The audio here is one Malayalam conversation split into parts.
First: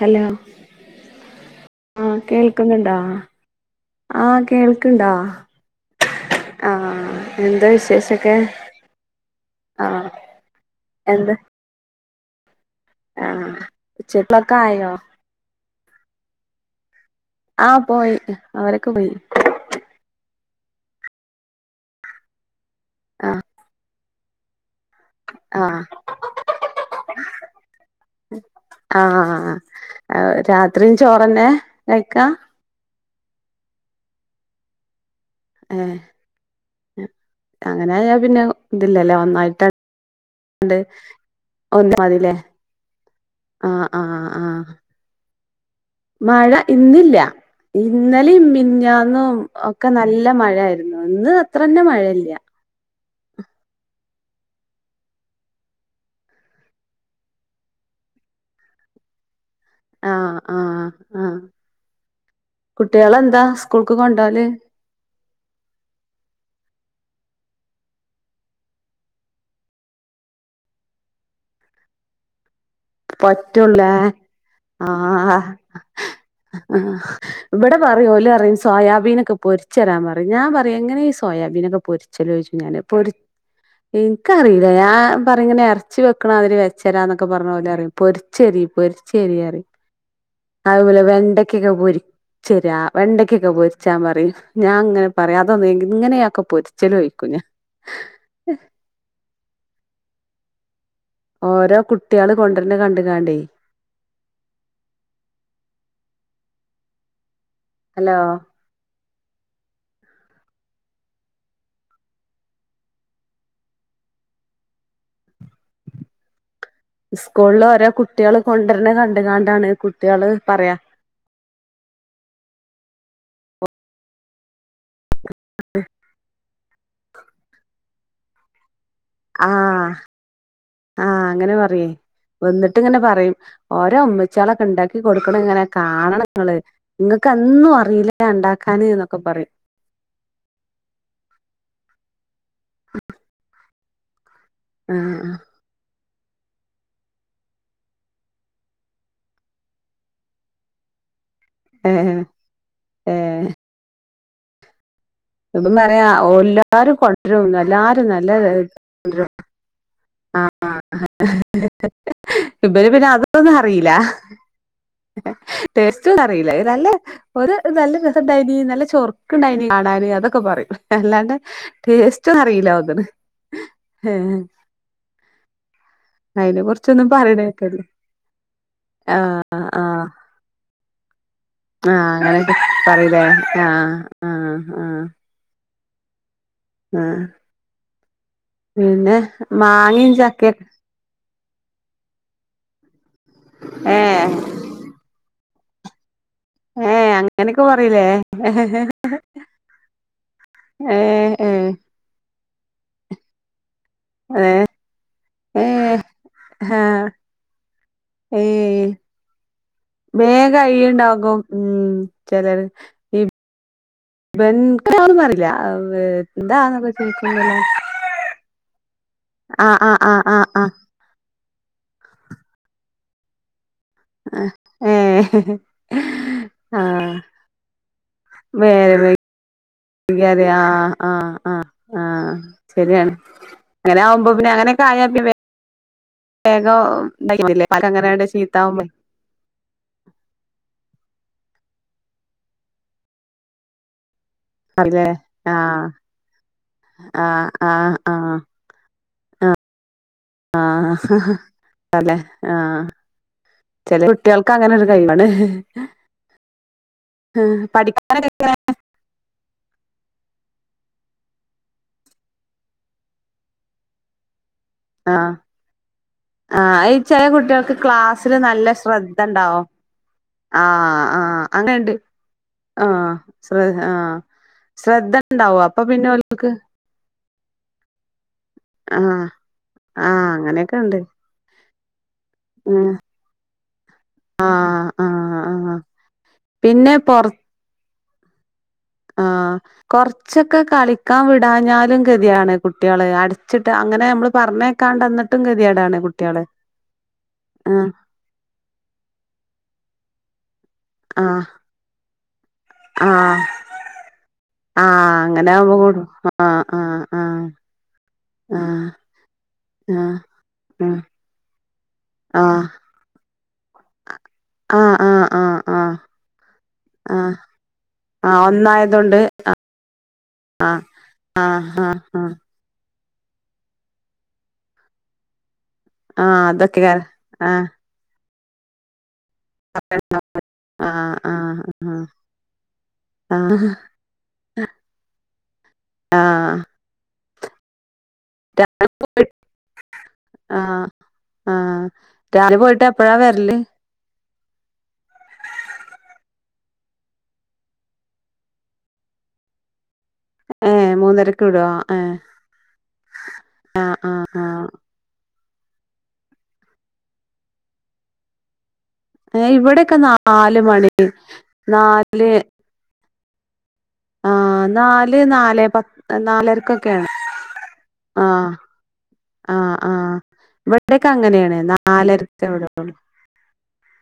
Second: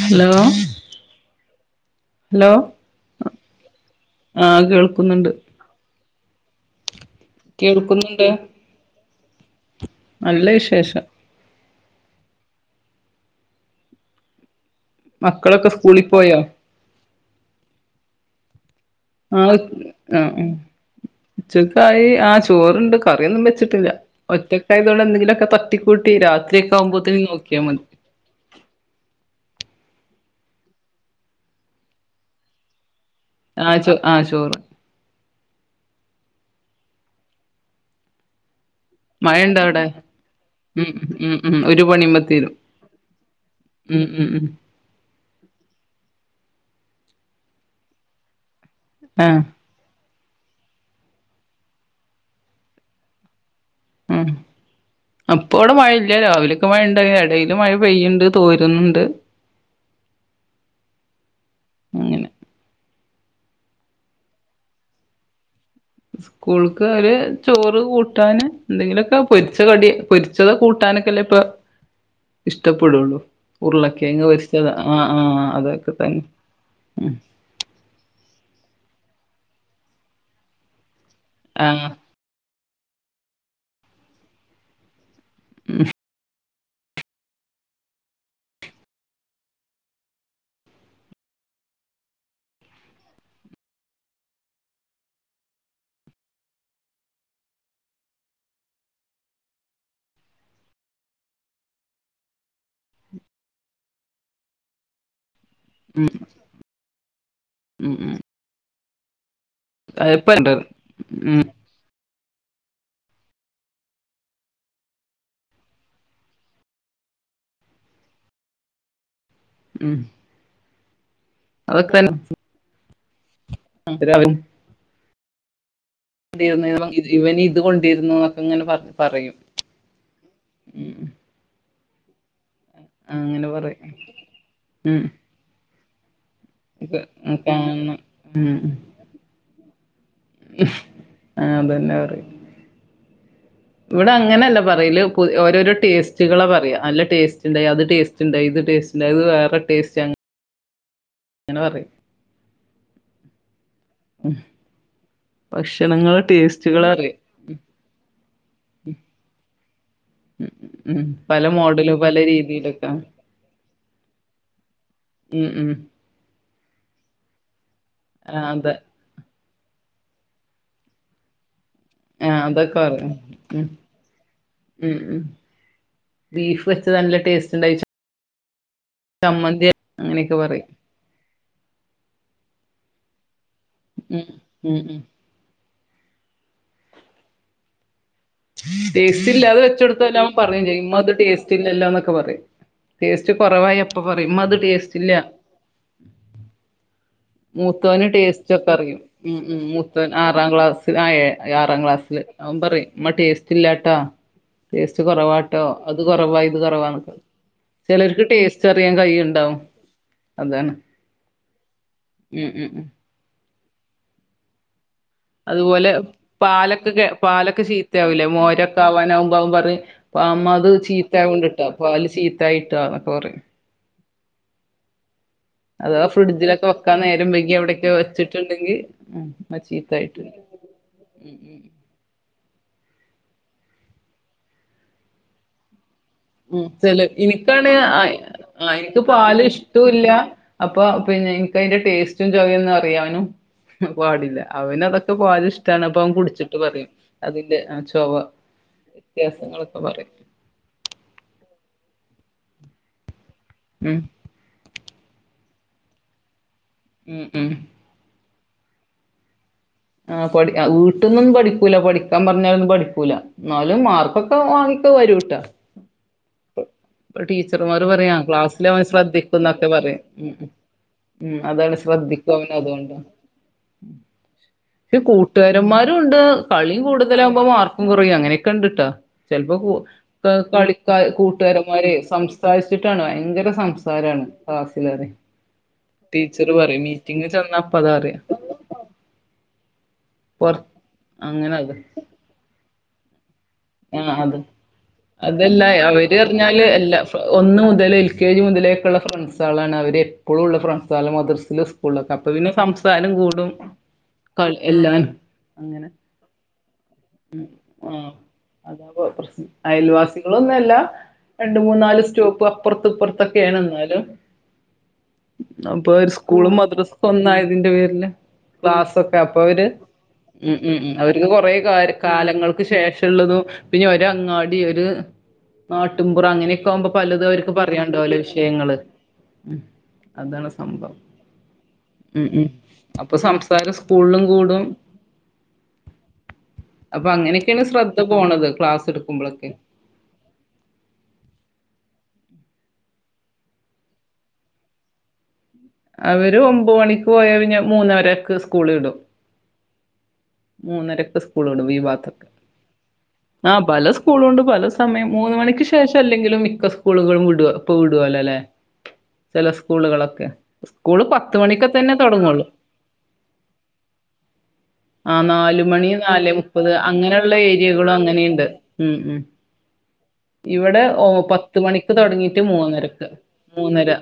ഹലോ ആഹ് ഹലോ കേൾക്കുന്നുണ്ടോ ആഹ് കേൾക്കുണ്ടോ ആഹ് എന്താ കേൾക്കുന്നുണ്ട് വിശേഷൊക്കെ ആഹ് നല്ല വിശേഷം എന്ത് ആഹ് ഉച്ചക്കലേക്ക് ആയോ മക്കളൊക്കെ സ്കൂളിൽ പോയോ ആഹ് പോയി അവരൊക്കെ പോയി ആഹ് ആഹ് ഉച്ചക്കായി ആഹ് ചോറുണ്ട് ആ കറിയൊന്നും വെച്ചിട്ടില്ല ഒറ്റ ക്കായതോണ്ട് എന്തെങ്കിലൊക്കെ ആ തട്ടിക്കൂട്ടി രാത്രി ഒക്കെ ആവുമ്പോത്തേക്ക് നോക്കിയാൽ മതി ആഹ് രാത്രിയും ചോറന്നെ കഴിക്കുക ആഹ് ചോ ആഹ് ചോറ് ആഹ് അങ്ങനായാ പിന്നെ ഇതില്ലല്ലേ മഴയുണ്ടോ അവിടെ ഒന്നായിട്ട്ണ്ട് ഉം ഉം ഉം ഒരു ഒന്ന് പണിയുമ്പോ മതില്ലേ തീരും ആഹ് ഉം ഉം ആഹ് ഉം ആഹ് മഴ ഇന്നില്ല ഇന്നെലേം മിനിഞ്ഞാന്നും ആഹ് ഒക്കെ നല്ല മഴ ആയിരുന്നു ഇന്ന് അത്ര തന്നെ മഴയില്ല ഉം അപ്പ ഇവിടെ മഴയില്ല രാവിലെയൊക്കെ മഴണ്ട് എടേൽ മഴ പെയ്യുണ്ട് തോരുന്നുണ്ട് ആഹ് ആഹ് ആഹ് അങ്ങനെ കുട്ടികളെന്താ സ്കൂൾക്ക് കൊണ്ടോല് സ്കൂൾക്ക് ഓര് ചോറ് കൂട്ടാന് എന്തെങ്കിലൊക്കെ പൊരിച്ച കടി പൊരിച്ചത് കൂട്ടാനൊക്കെല്ലേ ഇപ്പൊ ഇഷ്ടപ്പെടൊള്ളു പറ്റുള്ളേ ഉരുളകിഴങ്ങ് പൊരിച്ചത് ആഹ് ആഹ് അതൊക്കെ തന്നെ അ ആഹ് ഉം ഇബടെ പറയും ഓല് അറിയും സോയാബീനൊക്കെ പൊരിച് തരാൻ പറയും ഞാൻ പറയും എങ്ങനെ ഈ ആ സോയാബീനക്കെ പൊരി ച്ചലോയിച്ചു ഞാന് പൊരി ഇൻക്കറിയില്ല ഞാൻ പറയും ഇങ്ങനെ ഉം ഇറച്ചി വെക്കണ മാതിരി വെ ച്ചരാന്നൊക്കെ പറഞ്ഞ ഓലറിയും പൊരിച്ചെരി പൊരിച്ചെരി അറിം അതുപോലെ വെണ്ടക്കൊക്കെ പൊരിച്ചരാ വെണ്ടക്കൊക്കെ പൊരിച്ചാ പറയും ഞാൻ ഇങ്ങനെ പറയും അതൊന്നും എങ്ങനെയ അഹൊക്കെ പൊരിച്ചലോഴിക്കും ഞാൻ ഓരോ കുട്ട്യാള് കൊണ്ടരണ കണ്ട്ങ്ങാണ്ടേ ഉം ഹലോ എള്പ്പണ്ട് ഉം ഇസ്കൂളിൽ ഓരോ കുട്ടികൾ കൊണ്ടുവരണ കണ്ട്ങ്ങാണ്ടാണ് കുട്ടികള് പറയാ അതൊ [unintelligible] [unintelligible] [unintelligible] [unintelligible] ഇവനി ഇത് കൊണ്ടിരുന്നു എന്നൊക്കെ ഇങ്ങനെ പറഞ്ഞു ആഹ് ആഹ് അങ്ങനെ പറയോയ് വന്നിട്ട്ങ്ങനെ പറയും അങ്ങനെ പറയും ഓരോ ഉമ്മിച്ചാളൊക്കെ ഉണ്ടാക്കി കൊടുക്കണ ഇങ്ങനെ കാണണം ഇങ്ങള് ഉം ഇങ്ങക്കൊന്നും കാണണം അറിയില്ല ഉണ്ടാക്കാന് ന്നൊക്കെ പറയും ഉം അതന്നെ പറയും ഇവടെ അങ്ങനല്ല പറയല് ആഹ് ഓരോരോ ടേസ് ട്ടികള പറയാ നല്ല ടേസ്റ്റ് ഉണ്ടായി അത് ടേസ്റ്റ്ണ്ടായി ഇത് ടസ്റ്റ് ഉണ്ടായി ഇത് വേറെ ടേസ്റ്റ് ങ്ങനെ പറയും ഏഹ് ഏഹ് ഉം ഇബൻ പറയാ എല്ലാരും കൊണ്ടരും എല്ലാരും നല്ല ആഹ് ഉം. പല ആഹ് മോഡലും പല ഇബന് രീതിയിലൊക്കെ. പിന്നെ അതൊന്നും അറിയില്ല ഉം, ഉം. ടേസ്റ്റ് ഒന്നും അറിയില്ല നല്ല ഒരു നല്ല ആഹ് രസണ്ടായിനി അതെ. നല്ല ചൊർ ക്ക്ണ്ടായിനി കാണാന് അതൊക്കെ പറയും അല്ലാണ്ട് ടേസ്റ്റ് ആഹ് ഒന്നും അറിയില അതൊക്കെ തോന്നണ് പറയും. ഉം. ഏഹ് ഉം ഉഉം അയിനെ ബീഫ് വെച്ചത് കുറിച്ചൊന്നും നല്ല പറയണ ടേസ്റ്റ് ഉണ്ടായോ കേക്കല്ല ച ചമ്മന്തി ആഹ് ആഹ് അങ്ങനെയൊക്കെ പറയും ആഹ് അങ്ങനെക്കെ പറയുല്ലേ ആഹ് ഉം. ആഹ് ഉം, ഉം. ആഹ് ആഹ് പിന്നെ ടേസ്റ്റ് ഇല്ലാതെ മാങ്ങിം വെച്ചെടുത്താൽ അവൻ ചക്കിം പറയും ചെയ്യും ഇമ്മ ഇത് ടേസ്റ്റ് ല്ലല്ലോന്നൊക്കെ പറയും ടേസ്റ്റ് കുറവായ അപ്പ ഏഹ് പറയും ഇത് ടേസ്റ്റ് ഇല്ല ഏഹ് അങ്ങനെയൊക്കെ പറയിലേ മൂത്തവന് ടേസ്റ്റ് ഒക്കെ അറിയും ഉം ഉം മൂത്തവൻ ആറാം ക്ലാസ്സിൽ ആ ഏഹ് ഏഹ് ആറാം ക്ലാസ്സില് അവൻ പറയും ഇമ്മ ടെസ്റ്റില്ലാട്ടോ ടേസ്റ്റ് കുറവാട്ടോ ഏഹ് അത് കൊറവാ ഇത് കൊറവാ ആഹ് ന്നൊക്കെ ചെലർക്ക് ടേസ്റ്റ് അറിയാൻ കഴിണ്ടാവും വേം കഴിണ്ടാവും ഉം ഉം ചെലര് ഉം ഉം [inaudible] അതുപോലെ എന്താന്നൊക്കെ പാലക്കൊക്കെ ചോദിക്കുമ്പല്ലാതെ പാലൊക്കെ ശീത്ത ആവലേ മോരൊക്കെ ആവാനാവുമ്പ ആതും ആഹ് പറിം ആഹ് അപ്പ ആഹ് അമ്മ അത് ആഹ് ചീത്താവുണ്ട് ട്ടോ പാല് ചീത്തായിട്ട എന്നൊക്കെ പറിം ആഹ് ഏഹ് അതവ ഫ്രിഡ്ജിലൊക്കെ വെക്കാൻ ആഹ് നേരം വൈകി അവിടെക്കെ വെച്ചിട്ടുണ്ടെങ്കിൽ നേരം ഉം ചീത്തായിട്ടു വൈകിയാല് ആഹ് ആഹ് ആഹ് ആഹ് ശരിയാണ് അങ്ങനെ ആവുമ്പോ പിന്നെ അങ്ങനെയാ പി ഉം ചെല ഇതാക്കില്ലേ ഇനിക്കാണ് പല അങ്ങനെയാണ്ട് അ ചീത്താവുമ്പോ ഇനിക്ക് പാല് ഇഷ്ട്ടോല്ല അപ്പൊ പിന്നെ ഇൻക്ക് അതിന്റെ ടേസ്റ്റും ചൊവന്ന് അറിയാനും പാടില്ല അറില്ലേ അവനതോക്കെ പാല് ആഹ് ഇഷ്ടാണ് അപ്പൊ അവൻ കുടിച്ചിട്ട് പറയും ആഹ് അതിന്റെ ആഹ് ചൊവ ആഹ് വ്യത്യാസങ്ങളൊക്കെ പറിം ആഹ് തലെ ഉം. ആഹ്ചെലെ കു കുട്ട്യായൾക്ക് അങ്ങനെരു കൈവാണ് ഉം ഉം. പഠിക്കാനക്കെ എങ്ങനെ ആ പഠി വീട്ടിൽന്നൊന്നും പഠിക്കൂില്ല പഠിക്കാൻ പറഞ്ഞാലൊന്നും പഠിക്കൂല ഇന്നാലും മാർക്കൊക്കെ വാങ്ങി ഇപ്പ ആഹ് വരൂട്ടോ ആഹ് ഈ ചില ഇപ്പൊ കുട്ടികൾക്ക് ടീച്ചർമാര് പറയാ ക്ലാസ്സില് നല്ല ക്ലാസ്സില അവൻ ശ്രദ്ധ ഉണ്ടാവും ശ്രദ്ധിക്കുന്നൊക്കെ പറയും ഉം ഉ ആഹ് ഉം അതാണ് ശ്രദ്ധിക്കുഅവന് അതുകൊണ്ട് ശ്രദ്ധ ആഹ് ശ്രദ്ധ ഉണ്ടാവും അപ്പൊ പിന്നെ കൂട്ടുകാരന്മാരുുംണ്ട് ഓൽക്ക് കളി കൂടുതലാകുമ്പോ മാർക്കും കോറയും അങ്ങനെ ക്കണ്ട്ട്ടോ ആഹ് ചലപ്പോ കൂ ആഹ് കളി അങ്ങനെയൊക്കെ ഉണ്ട് കുട്ടുകരന്മാര് സംസാരിച്ചിട്ടാണ് ഭയങ്കര സംസാരമാണ് ആഹ് ക്ലാസ്സിലതെ ആഹ് ആഹ് ടീച്ചറ് പറിം പിന്നെ പൊറ മീറ്റിംങ് ചെന്നപ്പ അതാ അറിയാം ആഹ് പുറ കൊറച്ചൊക്കെ കളിക്കാൻ അങ്ങനെ അത് വിടാഞ്ഞാലും ഗതിയാണ് കുട്ട്യാള് അട് ആഹ് അത് അതല്ല ഗതികേടാണ് അവര് കുട്ട്യാള് അറിഞ്ഞാല് എല്ല ഒന്ന് ആഹ് മുതല് എ ജി മുതലേക്കുള്ള ഫ്രണ്ട്സ് ആളാണ് അവര്പ്പോഴും ഉള്ള ഫ്രണ്ട്സ ആ ആഹ് മദ്രസൽ സ്കൂളിലൊക്കെ അപ്പ പിന്നെ പാലും ആഹ് കൂടും കൽ എല്ലാൻ ആഹ് ആവുമ്പോ അങ്ങനെ കൂടും ആഹ് ആഹ് ഉം ആഹ് ആഹ് അതപ്രശ്നം അയൽവാസികളൊന്നുല്ല രണ്ട് മുന്നാല് സ്റ്റോപ്പ് ആഹ് അപ്പറത്ത്പ്പുറത്തൊക്കെ ക്കെണ് ഇന്നാലും ആഹ് ആഹ് ആഹ് ആഹ് ആഹ് ആഹ് അപ്പൊ ആഹ് ഒരു സ്കൂളും മദ്രസ ആഹ് ഒന്നയതിന്റെ പേരില് ആഹ് ക്ലാസ്സൊക്കെ ഒന്നായതൊണ്ട് അപ്പൊ അവര് ഉം ആഹ് ഉം അവര് കൊറ ആഹ് ആഹ് കര് ആഹ് കാലങ്ങൾ ക്ക് ശേഷംള്ളതു പിന്നെ ഒരങ്ങാടി ഒരു നാട്ടുപുറം ആഹ് അങ്ങനെയൊക്കെ ആകുമ്പോ അതൊക്കെകാരം പലതും അവർക്ക് ആഹ് പറയണ്ടവൂല്ലോ വിഷയങ്ങള് ഉം അതാണ് സംഭവം ആഹ് ആഹ് ഉം ഉം ഇപ്പൊ ആഹ് സംസാരം സ്കൂളിലും കൂടും ആഹ് അപ്പൊ അങ്ങനെയൊക്കെണ് ശ്രദ്ധ പോണത് ക്ലാസ് രാവിലെ ഇ പോയി ടുക്കുമ്പോളോക്കെ ആഹ് ആഹ് രാവിലെ പോയിട്ട് എപ്പഴാ വരല് [unintelligible] അവര് ഒമ്പ് മണിക്ക് പോയാ പിന്നെ മൂന്നരക് സ്കൂള് വിടും ഏഹ് മൂന്നരക് മൂന്നരക്ക് വിടോ സ്കൂളുടും ഇ ഏഹ് ഭാഗത്തൊക്കെ ആഹ് പല ആഹ് സ്കൂളുണ്ട് പല ആഹ് സമയം മൂന്ന് മണിക്ക് ശേഷം അല്ലെങ്കിലും മിക്ക സ്കൂളുകളും വിടാ ഇപ്പ വിടോലോ അല്ലെ ചല ഇവിടെക്കെ സ്കൂളുകളൊക്കെ നാല് മണി സ്കൂള് പത്ത് മണിക്ക തന്നെ നാല് തോടങ്ങുള്ളൂ ആഹ് ആഹ് ആ ന്നാല് നാല് മണി ന്നാലെപത് നാല് മുപ്പത് ന്നാലര്ക്കൊക്കെണ് അങ്ങനെയുള്ള ഏരിയകളും അങ്ങനെയുണ്ട് ആഹ് ആഹ് ആഹ് ഇവടെ ഇവിടെക്കെ ഓഹ് അങ്ങനെയാണ് പത്ത് മണിക്ക് തോടങ്ങീട്ട് നാലരക്കെ വിടും മൂന്നരക്ക് മൂന്നര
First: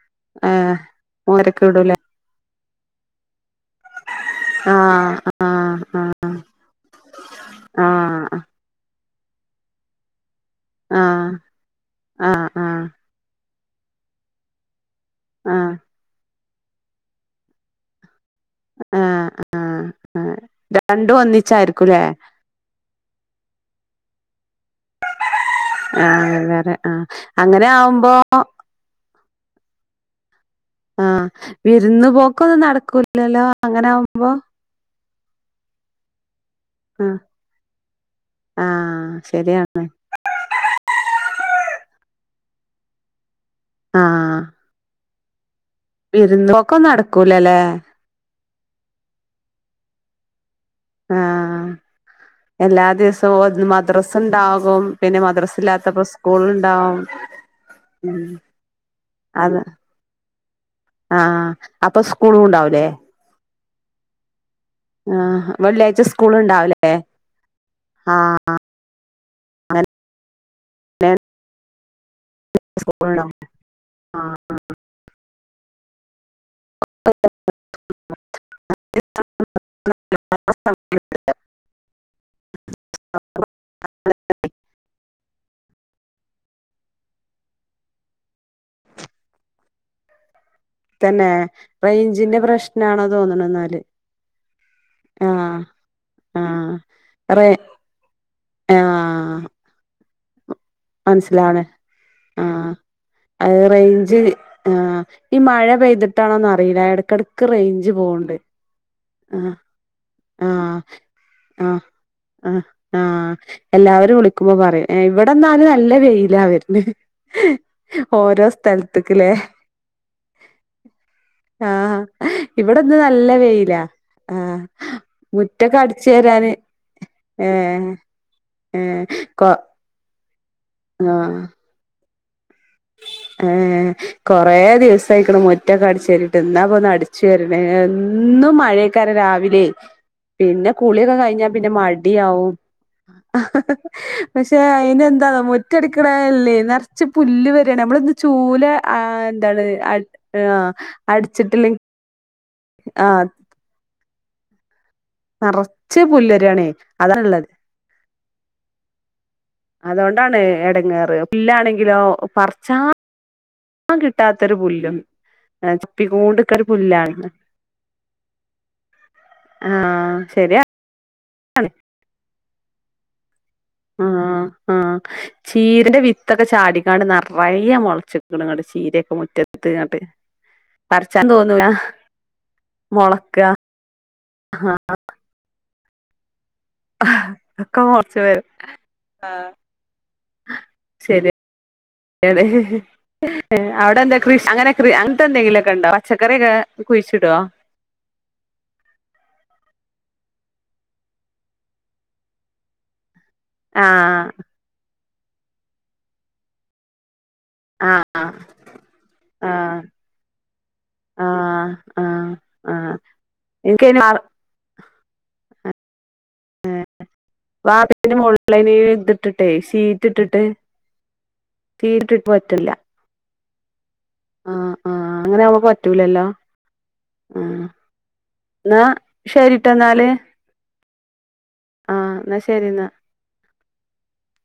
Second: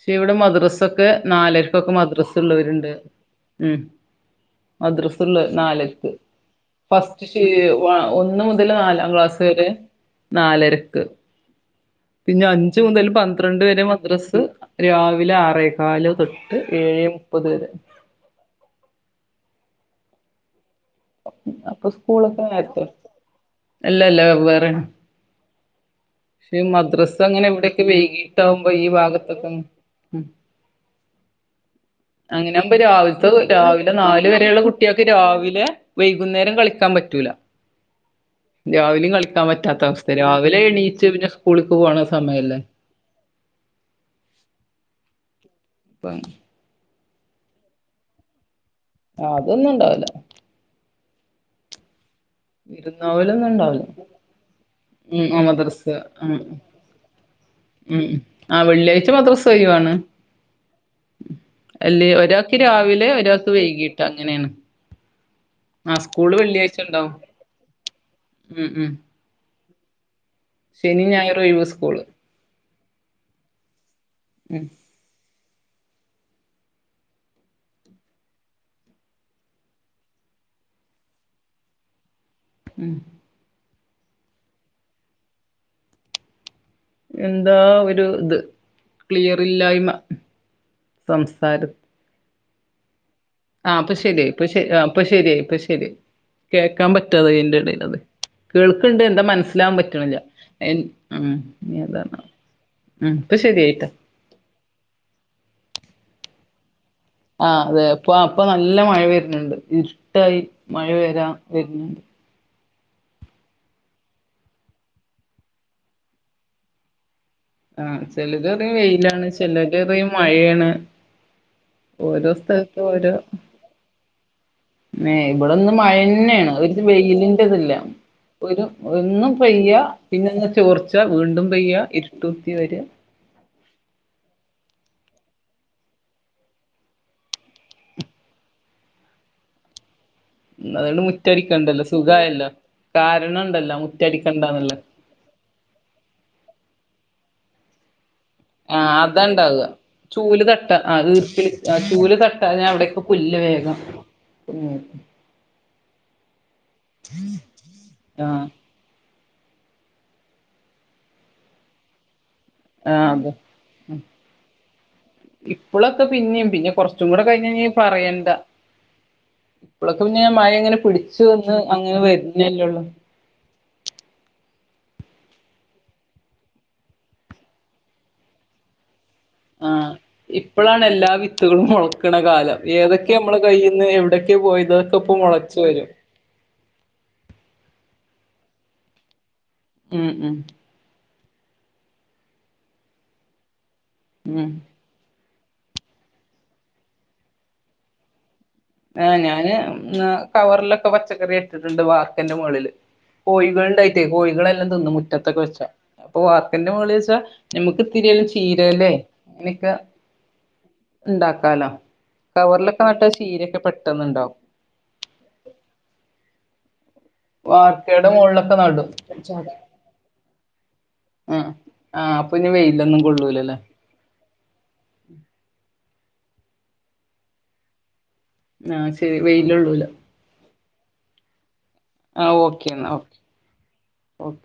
പഷെ ഇവടെ ഏഹ് മദ്രസൊക്കെ മൂന്നരക്ക് ന്നാലര്ക്കൊക്കെ വിടൂലേ മദ്രസ് ഇള്ളവര്ണ്ട് ഉം ആഹ് ആഹ് ന്നാലര്ക്ക് ഫസ്റ്റ് ശീ ആഹ് ഒന്ന് മുതല് ന്നാലാം ക്ലാസ് വരെ ആഹ് ന്നാലരക്ക് ആഹ് പിന്നെ അഞ്ച് ആഹ് മുതൽ പന്ത്‌ ന്ത്രണ്ട് വരെ മദ്രസ് രാവിലെ ആഹ് ആറേകാല് തൊട്ട് ഏഴെ മുപ്പത് വരെ ആഹ് ആഹ് ആഹ് അപ്പൊ സ്കൂളൊക്കെ നേര്ത്തെ അല്ലല്ല വേവ്വേറേണ് ആഹ് ഇപ്പീ വേറെ ആഹ് മദ്രസഅങ്ങനെ അങ്ങനെ ഇവ്ടക്കെ ആവുമ്പോ വൈകീട്ടാവുമ്പോ ഈ ഭാഗത്തൊക്കെ ഉം ആഹ് വിരുന്ന് പോക്കൊന്നും അങ്ങനാവുമ്പോ രാവിൽത്തത് നടക്കൂലല്ലോ അങ്ങനെ രാവിലെ ന്നാല് ആവുമ്പോ വരേള്ള കുട്ട്യാക്ക് രാവിലെ വൈ വൈകുന്നേരം കളിക്കാൻ ആഹ് പറ്റൂല ആഹ് രാവിലിം കളിക്കാൻ പറ്റാത്ത ശരിയാണ് അവസ് സ്ഥ രാവിലെ എണീച്ച് പിന്നെ ഉസ്കൂളി പോവാണ് സമയല്ലാ ആഹ് അപ്പം വിരുന്ന് പോക്കൊന്നും ന്നടക്കൂലല്ലേ ആഹ് അതൊന്നുംണ്ടാവൂലാ ആഹ് എല്ലാ ദിവസവും വിരുന്നോവലൊന്നും മദ് ഉണ്ടാവൂല മദ്രസ്ണ്ടാവും പിന്നെ ഉം ആ മദ്രസ് മദ്രസ ഇല്ലാത്തപ്പോ ഉം സ്കൂള്ണ്ടാവും ഉം ആഹ് വെള്ളിയാഴ്ച അത് മദ്രസൊയിവാണ് ആഹ് അപ്പൊ അല്ലേ സ്കൂളും ഒരാക്ക് ഉണ്ടാവൂലേ രാവിലെ ഒരാക്ക് വൈകീട്ട് അങ്ങനേണ് ആഹ് വെള്ളിയാഴ്ച സ്കൂള് ഇണ്ടാവ് ലേ ഉണ്ടാവും ആഹ് ഉം ഉം ശെനിം ഞായറും ഒഴിവ് സ്കൂള് സ്ക്കൂള്ണ്ടാവും ഉം [unintelligible] [unintelligible] ഉം [unintelligible] എന്താ ഒരു ഇത് ക്ലിയർ ഇല്ലായ്മ തന്നെ സംസാരം റേയ്ഞ്ചിന്റെ പ്രശ്നാണോ തോന്ന്ണ്ന്നാ ആഹ് ഇപ്പൊ ശെരിയായ് ഇപ്പ ശെരി ആഹ് ഇപ്പ ശരിയായ് ഇപ്പ ശെരി ആഹ് കേക്കാൻ പറ്റാതായി റേ അയിന്റെ എടേലത് കേൾക്ക്ണ്ട് എന്താ മനസ്സിലാവാൻ പറ്റ്ണില്ല മൻസിലാണ് ആഹ് ഉം ഇപ്പൊ അഅ് ശരിയായിട്ടോ റെയ്ഞ്ച് ആഹ് ഈ മഴ പെയ്തിട്ടാണോന്ന് അറീല എടക് ആഹ് അതെ ഇപ്പൊ അപ്പൊ ന്നല്ല മഴ ആഹ് വെര്ന്ണ്ട് ഇര്ട്ടായി ആഹ് മഴ വെരാം ആഹ് വെര്ന്ന്ണ്ട് ആഹ് ആഹ് എല്ലാവരും വിളിക്കുമ്പോ പറയും എഹ് ഇവടെന്നാല് ന്നല്ലാ വെയിലാ വെര്ന് ആഹ് ചെലരറിം വെയിലാണ് ചെലരറിം മഴയേണ് ആഹ് ഓരോ സ്ഥലത്ത് ഇവിടെന്ന് ഓരോ നല്ല വെയിലാ ആഹ് എഹ് ഇമ്പടെന്ന് മുറ്റൊക്കെ അടിച്ചു മഴന്നേണ് വാരാന് ഒര് വെയിലിന്റെ ഇത് ല്ല ഏഹ് ഒരു ഏഹ് ഒന്നും കൊ പെയ്യാ പിനൊന്ന് ചോർച്ച ആഹ് വീണ്ടും പെയ്യാ ഇരുട്ടുത്തി വെരാ ഏഹ് കൊറേ ദിവസായിക്ക്ണ് മുറ്റൊക്കെ അട്ച്ചോരിട്ട് ഇന്നാ പൊന്ന് അട് ച്ചോര്ണ് എന്നും മഴേക്കാരം രാവിലെയ് പിന്നെ അതുകൊണ്ട് കുളിയൊക്കെ കഴിഞ്ഞാ പിന്നെ മുറ്റടിക്കണ്ടല്ലോ സുഖായല്ലോ മടിയാവും. കാരണം ഉണ്ടല്ലോ പഷെ മുറ്റടിക്കണ്ടാന്നുള്ള അയിനെന്താന്നോ മുറ്റ് റ്റടിക്ക്ണഹ് അല്ലേയ് നർച്ച് പുല്ല് വെരാണ് ഞമ്മളൊന്ന് ചൂല് ആഹ് അതാ എന്താണ് ഇണ്ടാവുക അട് ചൂല് ആഹ് തട്ടാ ഈർക്കില് അട്ച്ചിട്ടില്ലെങ്ക് ആഹ് ചൂല് തട്ടാഞ്ഞാ അവ്ടെക്കെ പുല്ല് വേഗം ഉം ന്നെറച്ച് പുല്ല് വെരാണേയ് അതാണ്ള്ളത്. ആഹ് അതോണ്ടാണ് എടങ്ങേറ് പുല്ലാണെങ്കിലോ പർച്ചാ ആഹ് അതെ ൻ കിട്ടാത്തൊരു പുല്ലും ഇപ്പളൊക്കെ പിന്നിം ചപ്പിക്കോണ്ട്ക്കരു പിന്നെ കൊറച്ചും കൂടെ പുല്ലാണ് കഴിഞ്ഞ ഇനി പറയണ്ടാ ഇപ്പളൊക്കെ ആഹ് പിന്നെ ആ മഴ ശരിയാ ഇങ്ങനെ പിടിച്ച് വന്ന് അങ്ങനെ വെര്നല്ലേ ഒള്ളു ആഹ് ആഹ് ചീരന്റെ വിത്തൊക്കെ ചാടിക്കാണ്ട് നറയെ മൊളച്ച്ക്ക്‌ണ് ങ്ങട്ട് ചീരയൊക്കെ മുറ്റ ആഹ് ഇപ്പളാണ് എല്ലാ വിത്തുകളും തോന്നൂല മൊൾക്ക്‌ണ കാലം ഏതൊക്കെ ഞമ്മളെ മൊളക്ക കയ്യി ന്ന് എവിടെക്കേ പോയിന്ന് അതൊക്കെ ഇപ്പൊ മൊളച്ച് വെരും ഒക്കെ മൊളച്ച് വെരും ആഹ് ഉം ഉം ശരിയാ അവിടെ എന്താ കൃഷി ഉം അങ്ങനെ കൃ അങ്ങൻത്തെ എന്തെങ്കിലൊക്കെ ഇണ്ടോ പച്ചക്കറി ഒക്കെ കുഴിച്ചിടോ ആഹ് ഞാന് ഉംഹ് കവറിലൊക്കെ പച്ചക്കറി ഇട്ട്ട്ട്ണ്ട് വാർപ്പിന്റെ മോളില് കോഴികള് ഇണ്ടായിറ്റേ ആഹ് കോഴികള് എല്ലം തിന്നും മുറ്റത്തൊക്കെ വെച്ചാ അപ്പൊ വാർപ്പിന്റെ മോളില് വെച്ചാ നമ്മുക്ക് ആഹ് ഇത്തിരിയേലും ചീര എലേ അങ്ങനെക്കെ ആഹ് ഇണ്ടാക്കാലോ ആഹ് കവറിലൊക്കെ നട്ടാ ചീരൊക്കെ ക്ക്‌ ഇണ്ടാന്ന് പെട്ടെന്നുണ്ടാവും ഏ വാർക്കയുടെ വാർപ്പിന്റെ മോളിലൊക്കെ മോൾള് അയ്ന് നടും ഇത് ഇട്ടിട്ടേയ് ഷീറ്റ് ഇട്ടിട്ട് ആഹ് ഷീറ്റ് ആഹ് ഇട്ടിട്ട് അപ്പൊ ഇനി പറ്റില്ല വെയില് ഒന്നും കൊള്ളൂലല്ലേ ആഹ് ആഹ് അങ്ങനെ ആവുമ്പോ പറ്റൂലല്ലോ ഉം ന്നാ ആഹ് ശരി വെയില് ശരിട്ടോ കൊള്ളൂല ഇന്നാല് ആഹ് ഇന്നാ ശരി ഇന്നാ ഓക്ക്‌